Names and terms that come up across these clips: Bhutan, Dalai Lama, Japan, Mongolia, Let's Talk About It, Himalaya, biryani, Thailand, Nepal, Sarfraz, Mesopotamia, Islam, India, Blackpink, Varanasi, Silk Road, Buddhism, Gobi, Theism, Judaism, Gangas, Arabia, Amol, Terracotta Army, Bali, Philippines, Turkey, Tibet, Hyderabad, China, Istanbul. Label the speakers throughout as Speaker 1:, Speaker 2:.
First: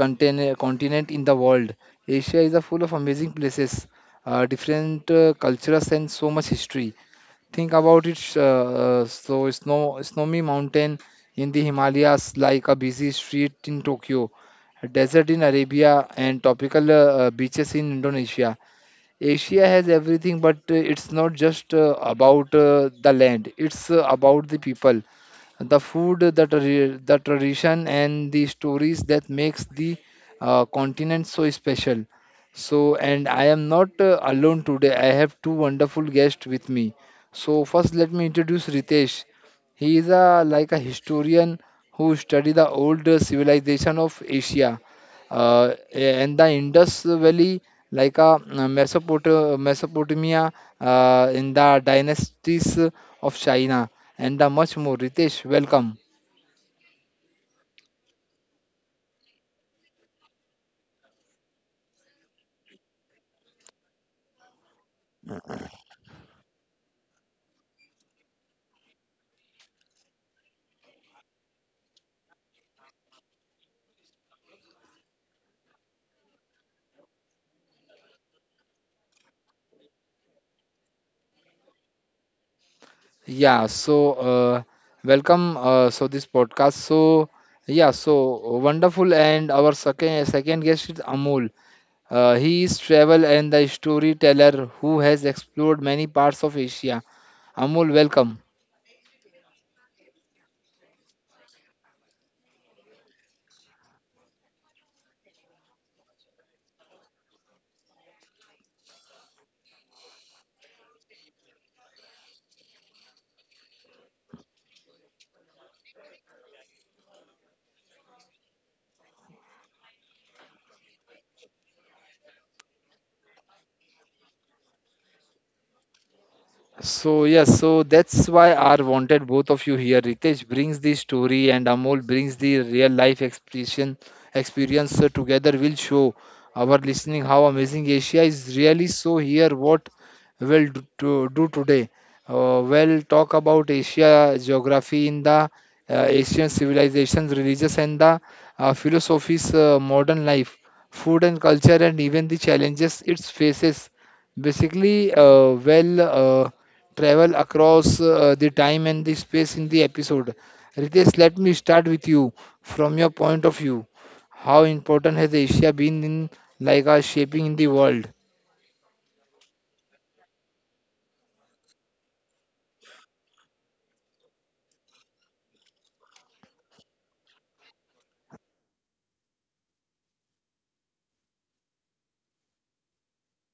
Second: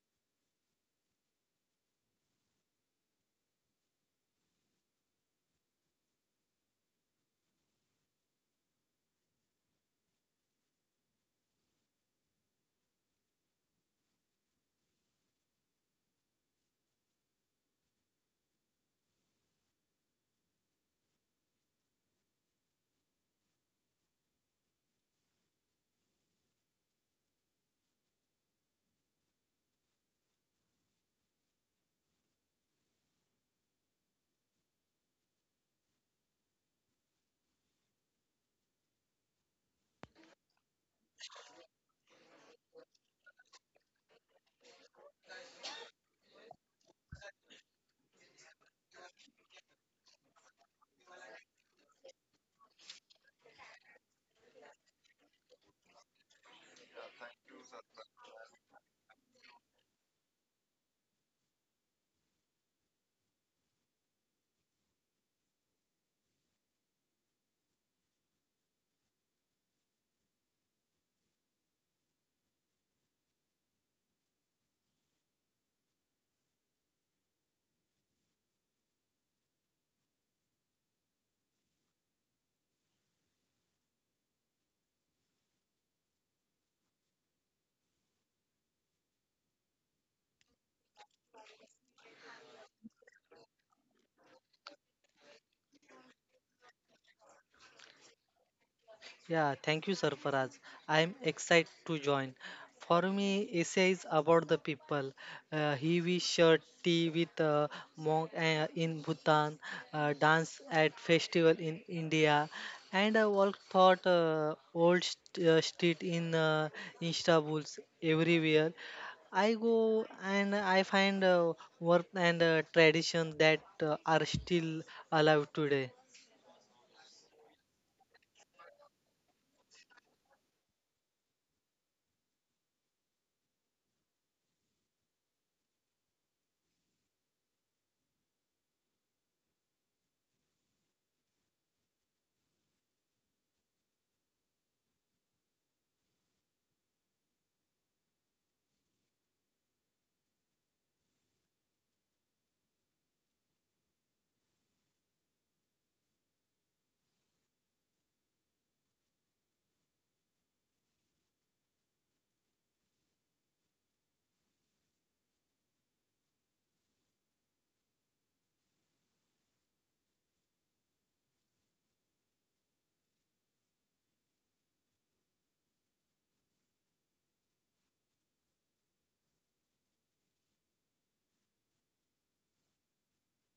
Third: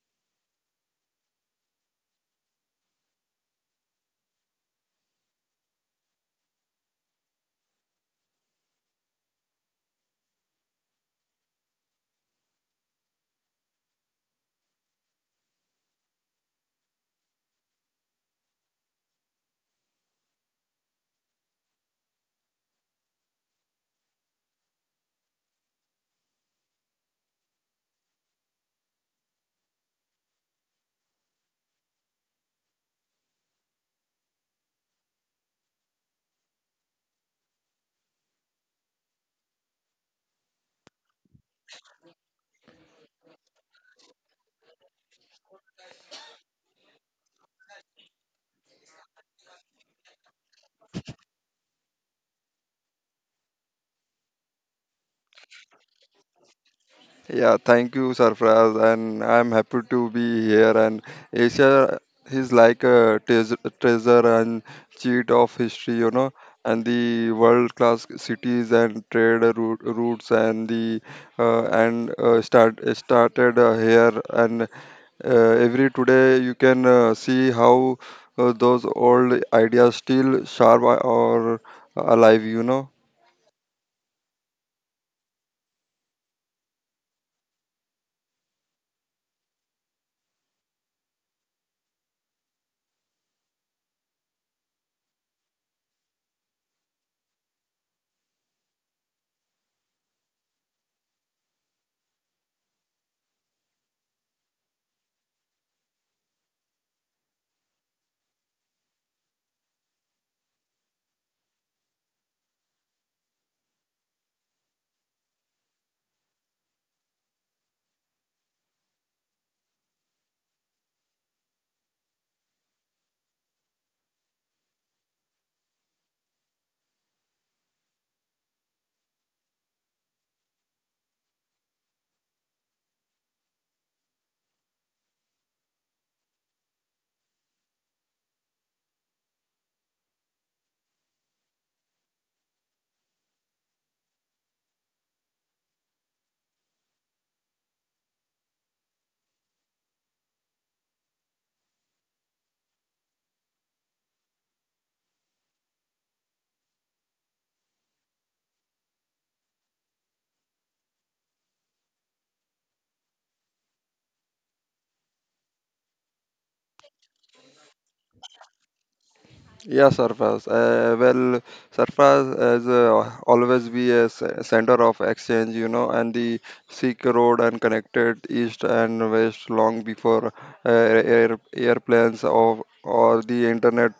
Speaker 1: continent in the world. Asia is a full of amazing places, different cultures and so much history. Think about it. So snowy mountain in the Himalayas, like a busy street in Tokyo, a desert in Arabia, and tropical beaches in Indonesia. Asia has everything, but it's not just about the land. It's about the people, the food, the tradition, and the stories that makes the continent so special. So, and I am not alone today. I have two wonderful guests with me. So, first, let me introduce Ritesh. He is a like a historian who study the old civilization of Asia and the Indus Valley like Mesopotamia in the dynasties of China and much more. Ritesh, welcome.
Speaker 2: Yeah, thank you, Sarfraz, and I'm happy to be here. And Asia is like a treasure and cheat of history, you know, and the world-class cities and trade routes and the and started here. And every today you can see how those old ideas still sharp or alive, you know.
Speaker 1: Yeah, so welcome. So this podcast. So yeah, so wonderful. And our second guest is Amol. He is travel and the storyteller who has explored many parts of Asia. Amol, welcome.
Speaker 3: Yeah, thank you, Sarfaraz. I am excited to join. For me, Asia is about the people. He we share tea with monk in Bhutan, dance at festival in India, and walk thought old street in Istanbul everywhere. I go and I find work and tradition that are still alive today.
Speaker 1: So yes, so that's why I wanted both of you here. Ritesh brings the story and Amol brings the real life expression experience. So together will show our listening how amazing Asia is really. So here what do today. We'll talk about Asia geography in the Asian civilizations, religious and the philosophies, modern life, food and culture, and even the challenges it faces basically travel across the time and the space in the episode. Ritesh, let me start with you from your point of view. How important has Asia been in like shaping in the world?
Speaker 2: Yeah, Sarfaz. Well, Sarfaz has always be a center of exchange, you know, and the Silk Road and connected east and west long before airplanes of or the internet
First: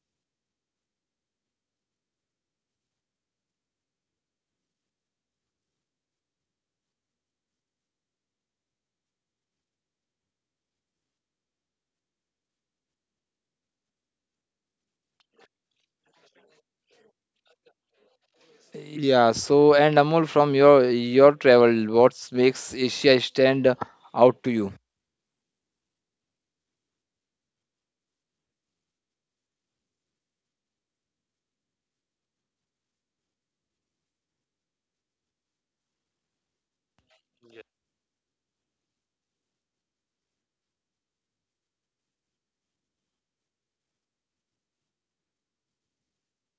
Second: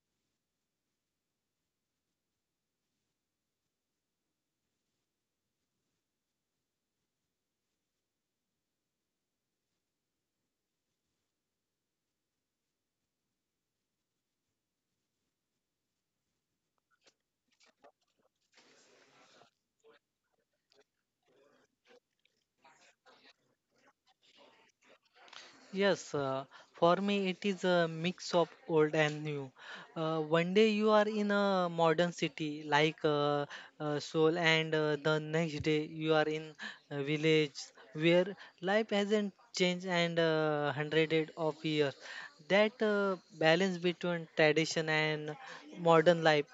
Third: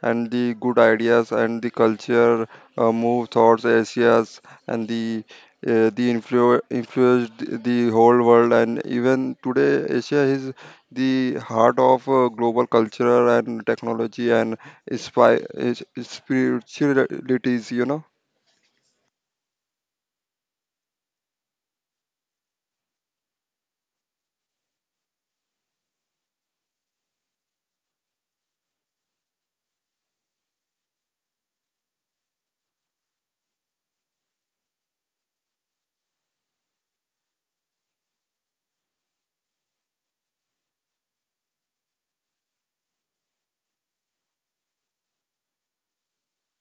Speaker 2: and the good ideas and the culture move towards Asia's and the influenced the whole world, and even today Asia is the heart of global culture and technology and spy, spiritualities, you know.
Speaker 1: Yeah, so and Amol, from your travel, what makes Asia stand out to you?
Speaker 3: Yes, uh, for me it is a mix of old and new. One day you are in a modern city like Seoul, and the next day you are in a village where life hasn't changed and hundred of years. That balance between tradition and modern life,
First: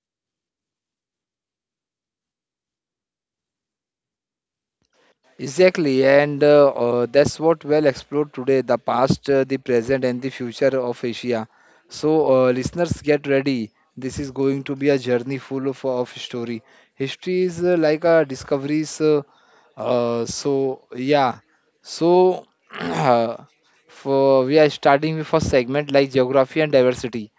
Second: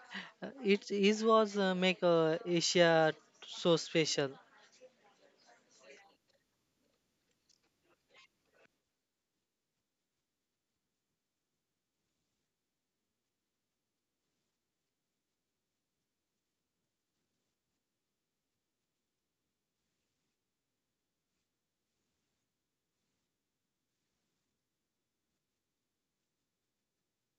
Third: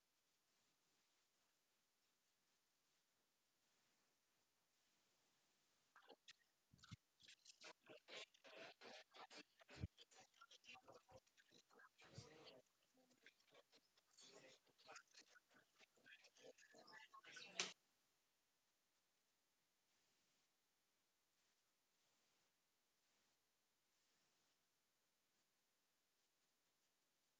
Speaker 3: it is was make Asia so special.
Speaker 1: Exactly, and that's what well explored today the past, the present, and the future of Asia. So, listeners, get ready. This is going to be a journey full of story. History is like a discoveries. Yeah. So, for we are starting with a segment like geography and diversity.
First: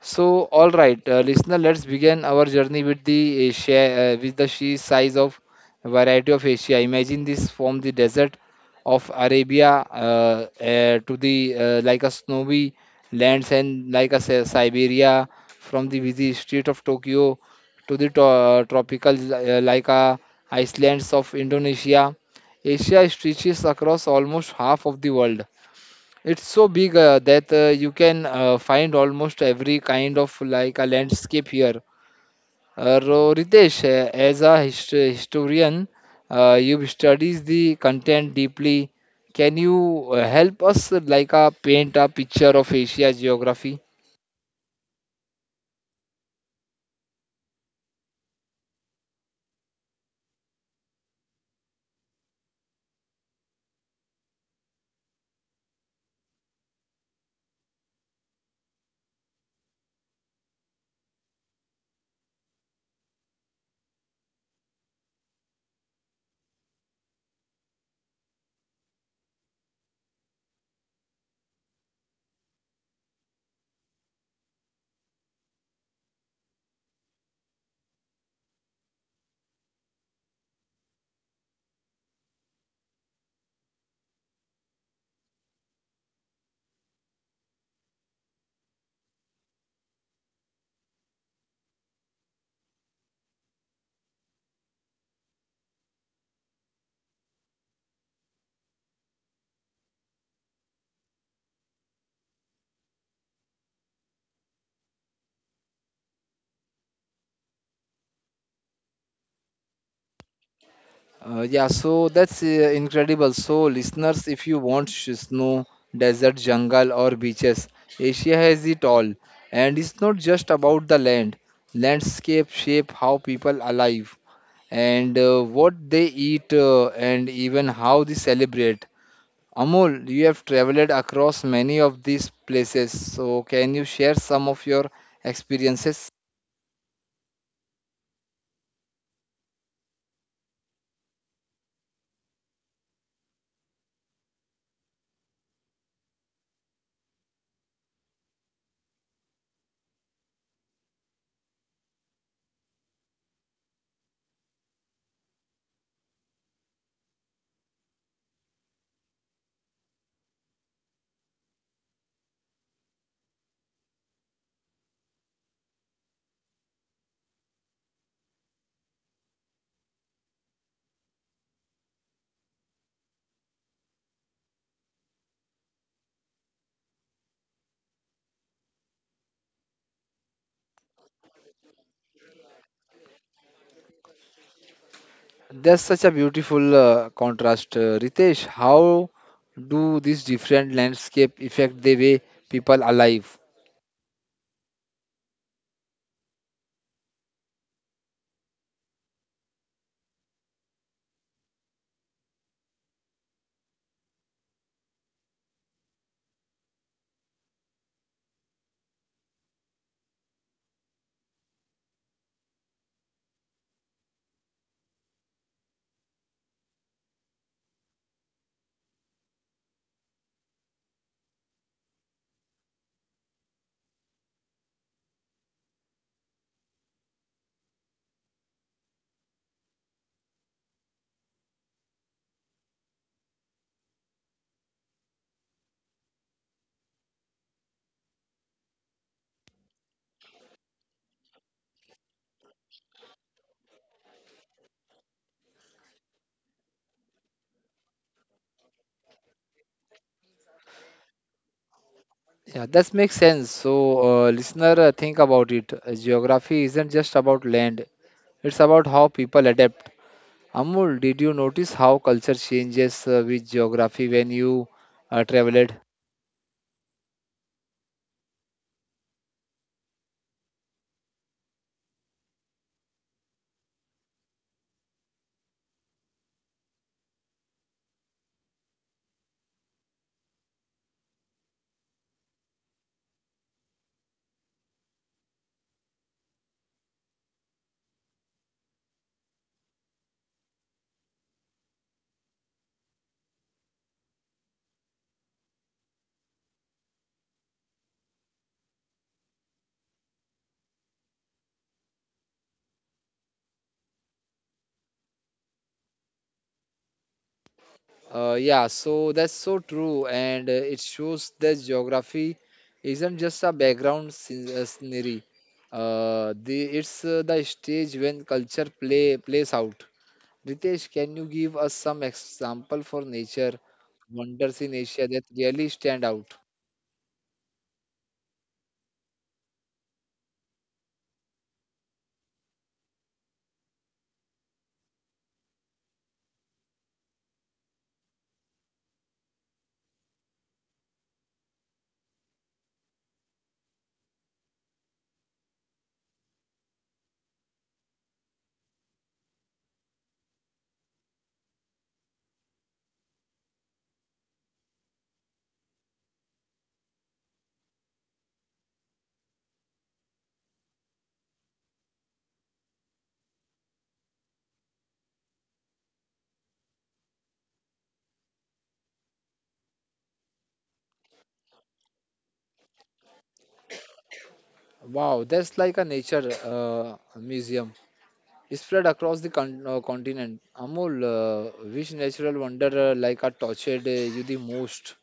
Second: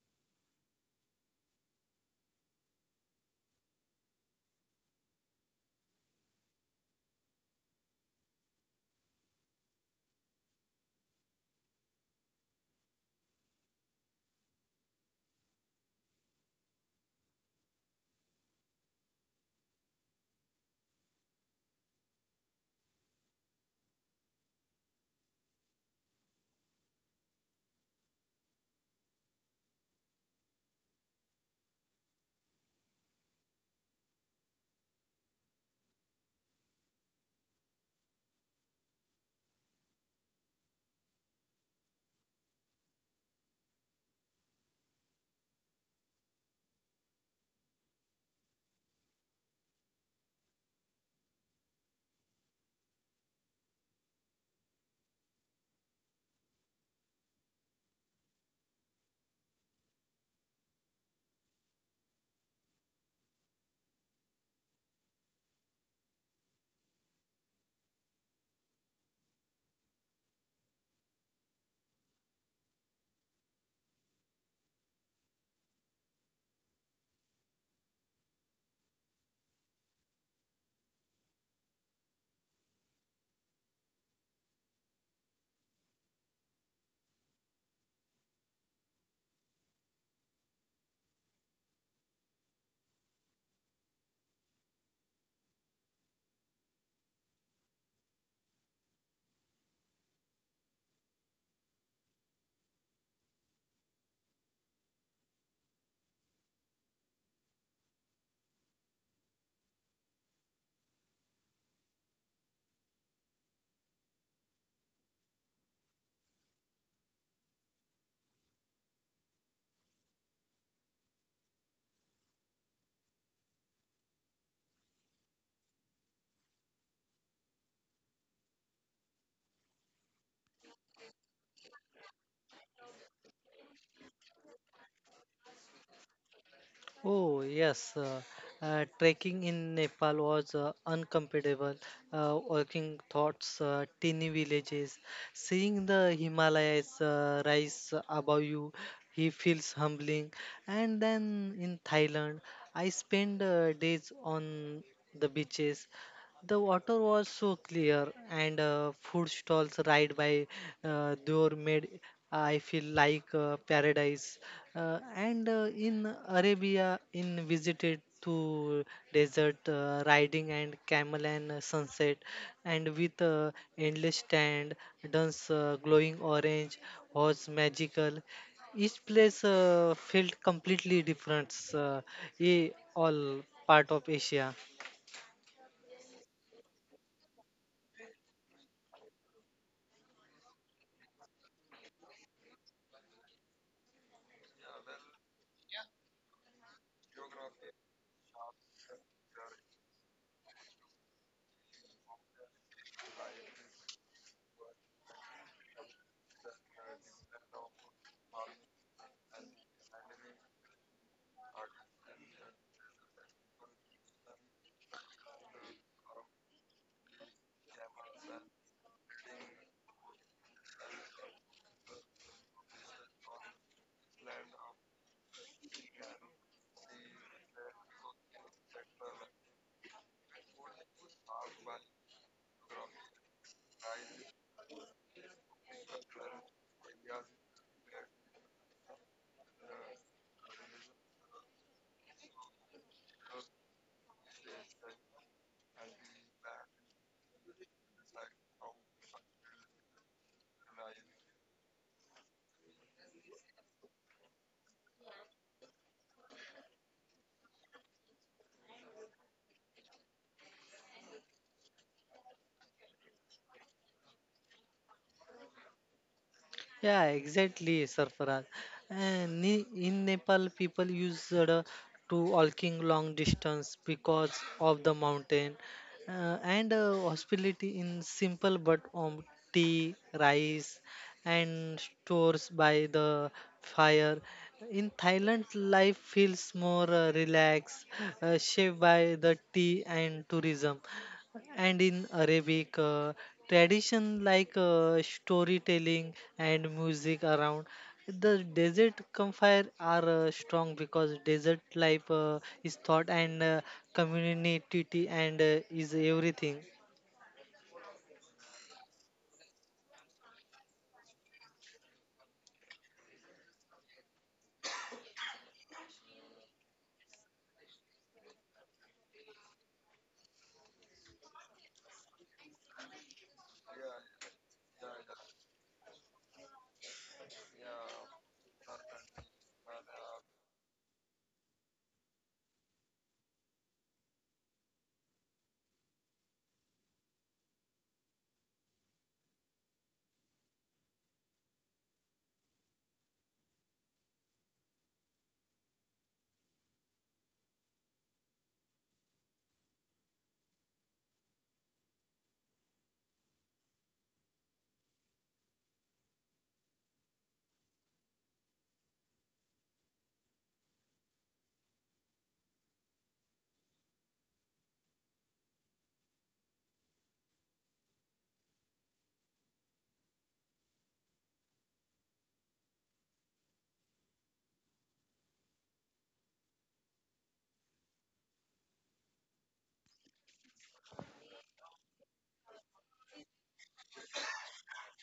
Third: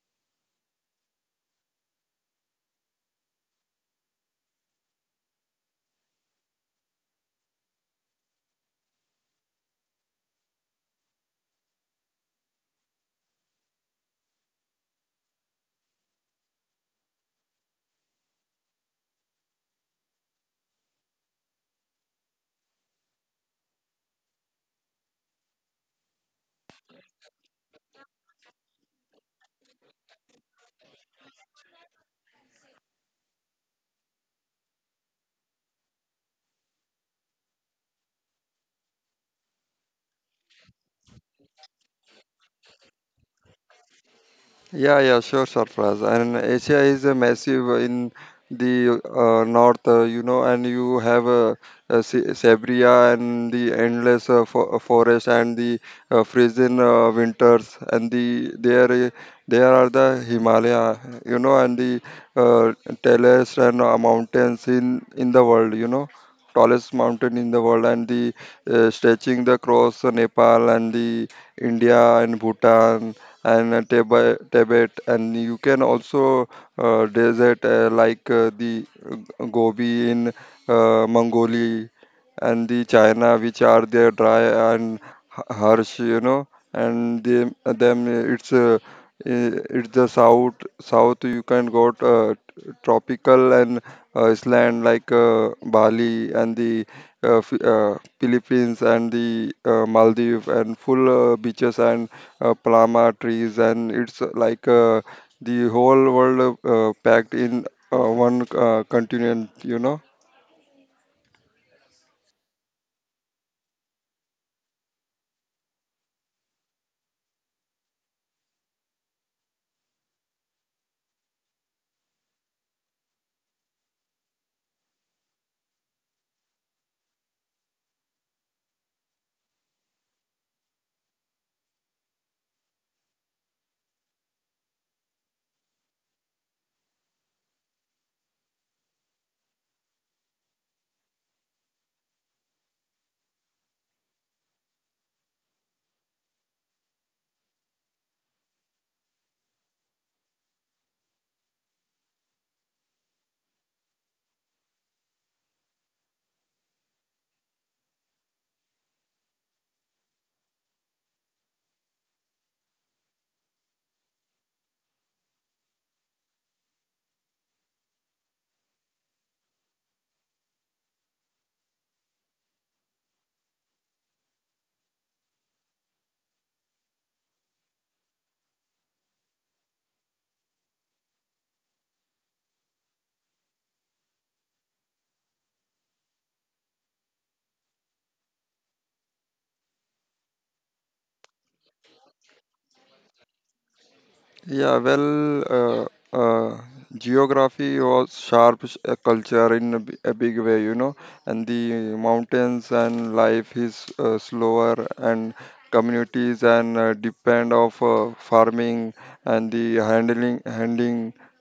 Speaker 1: So, all right, listener, let's begin our journey with the Asia, with the sheer size of variety of Asia. Imagine this from the desert of Arabia to the like a snowy lands and like a Siberia, from the busy street of Tokyo to the tropical like a islands of Indonesia. Asia stretches across almost half of the world. It's so big that you can find almost every kind of like a landscape here. Ritesh, as a historian, you studies the content deeply. Can you help us like paint a picture of Asia geography?
Speaker 2: Yeah, sure, Sarfraz. And Asia is a massive in the north, you know, and you have Siberia and the endless forest and the freezing winters, and there are the Himalaya, you know, and the uh, tallest and mountains in the world, you know, tallest mountain in the world, and the stretching the across Nepal and the India and Bhutan and Tibet, and you can also desert like the Gobi in Mongolia and the China, which are there dry and harsh, you know, and them, them it's it's the south you can go to, tropical and island like Bali and the Philippines and the Maldives and full beaches and palma trees, and it's like the whole world packed in uh, one continent, you know.
Speaker 1: Yeah, so that's incredible. So, listeners, if you want snow, desert, jungle, or beaches, Asia has it all. And it's not just about the land. Landscape shape how people alive and what they eat and even how they celebrate. Amol, you have traveled across many of these places, so can you share some of your experiences?
Speaker 3: Oh, yes. Trekking in Nepal was incomparable. Walking thoughts, teeny villages, seeing the Himalayas rise above you, he feels humbling. And then in Thailand, I spent days on the beaches, the water was so clear, and food stalls right by door made I feel like paradise. And in Arabia, in visited to desert riding and camel and sunset, and with endless stand, dance glowing orange was magical. Each place felt completely different. All part of Asia.
Speaker 1: That's such a beautiful contrast, Ritesh. How do these different landscape affect the way people are live?
Speaker 2: Yeah, uh, uh, geography was sharp culture in a big way, you know, and the mountains and life is slower, and communities and depend of farming and the handling
Speaker 1: Yeah, that makes sense. So, listener, think about it. Geography isn't just about land; it's about how people adapt. Amul, did you notice how culture changes with geography when you traveled?
Speaker 3: Yeah, exactly, Sarfaraz. In Nepal, people use to walking long distance because of the mountain, and hospitality in simple but tea, rice, and stores by the fire. In Thailand, life feels more relaxed, shaped by the tea and tourism, and in Arabic tradition like storytelling and music around the desert campfire are strong because desert life is thought and community and is everything.
Speaker 1: Yeah, so that's so true, and it shows that geography isn't just a background scenery. The It's the stage when culture plays out. Ritesh, can you give us some example for nature wonders in Asia that really stand out? Wow, that's like a nature museum spread across the con continent. Amol, which natural wonder like a tortured you the most?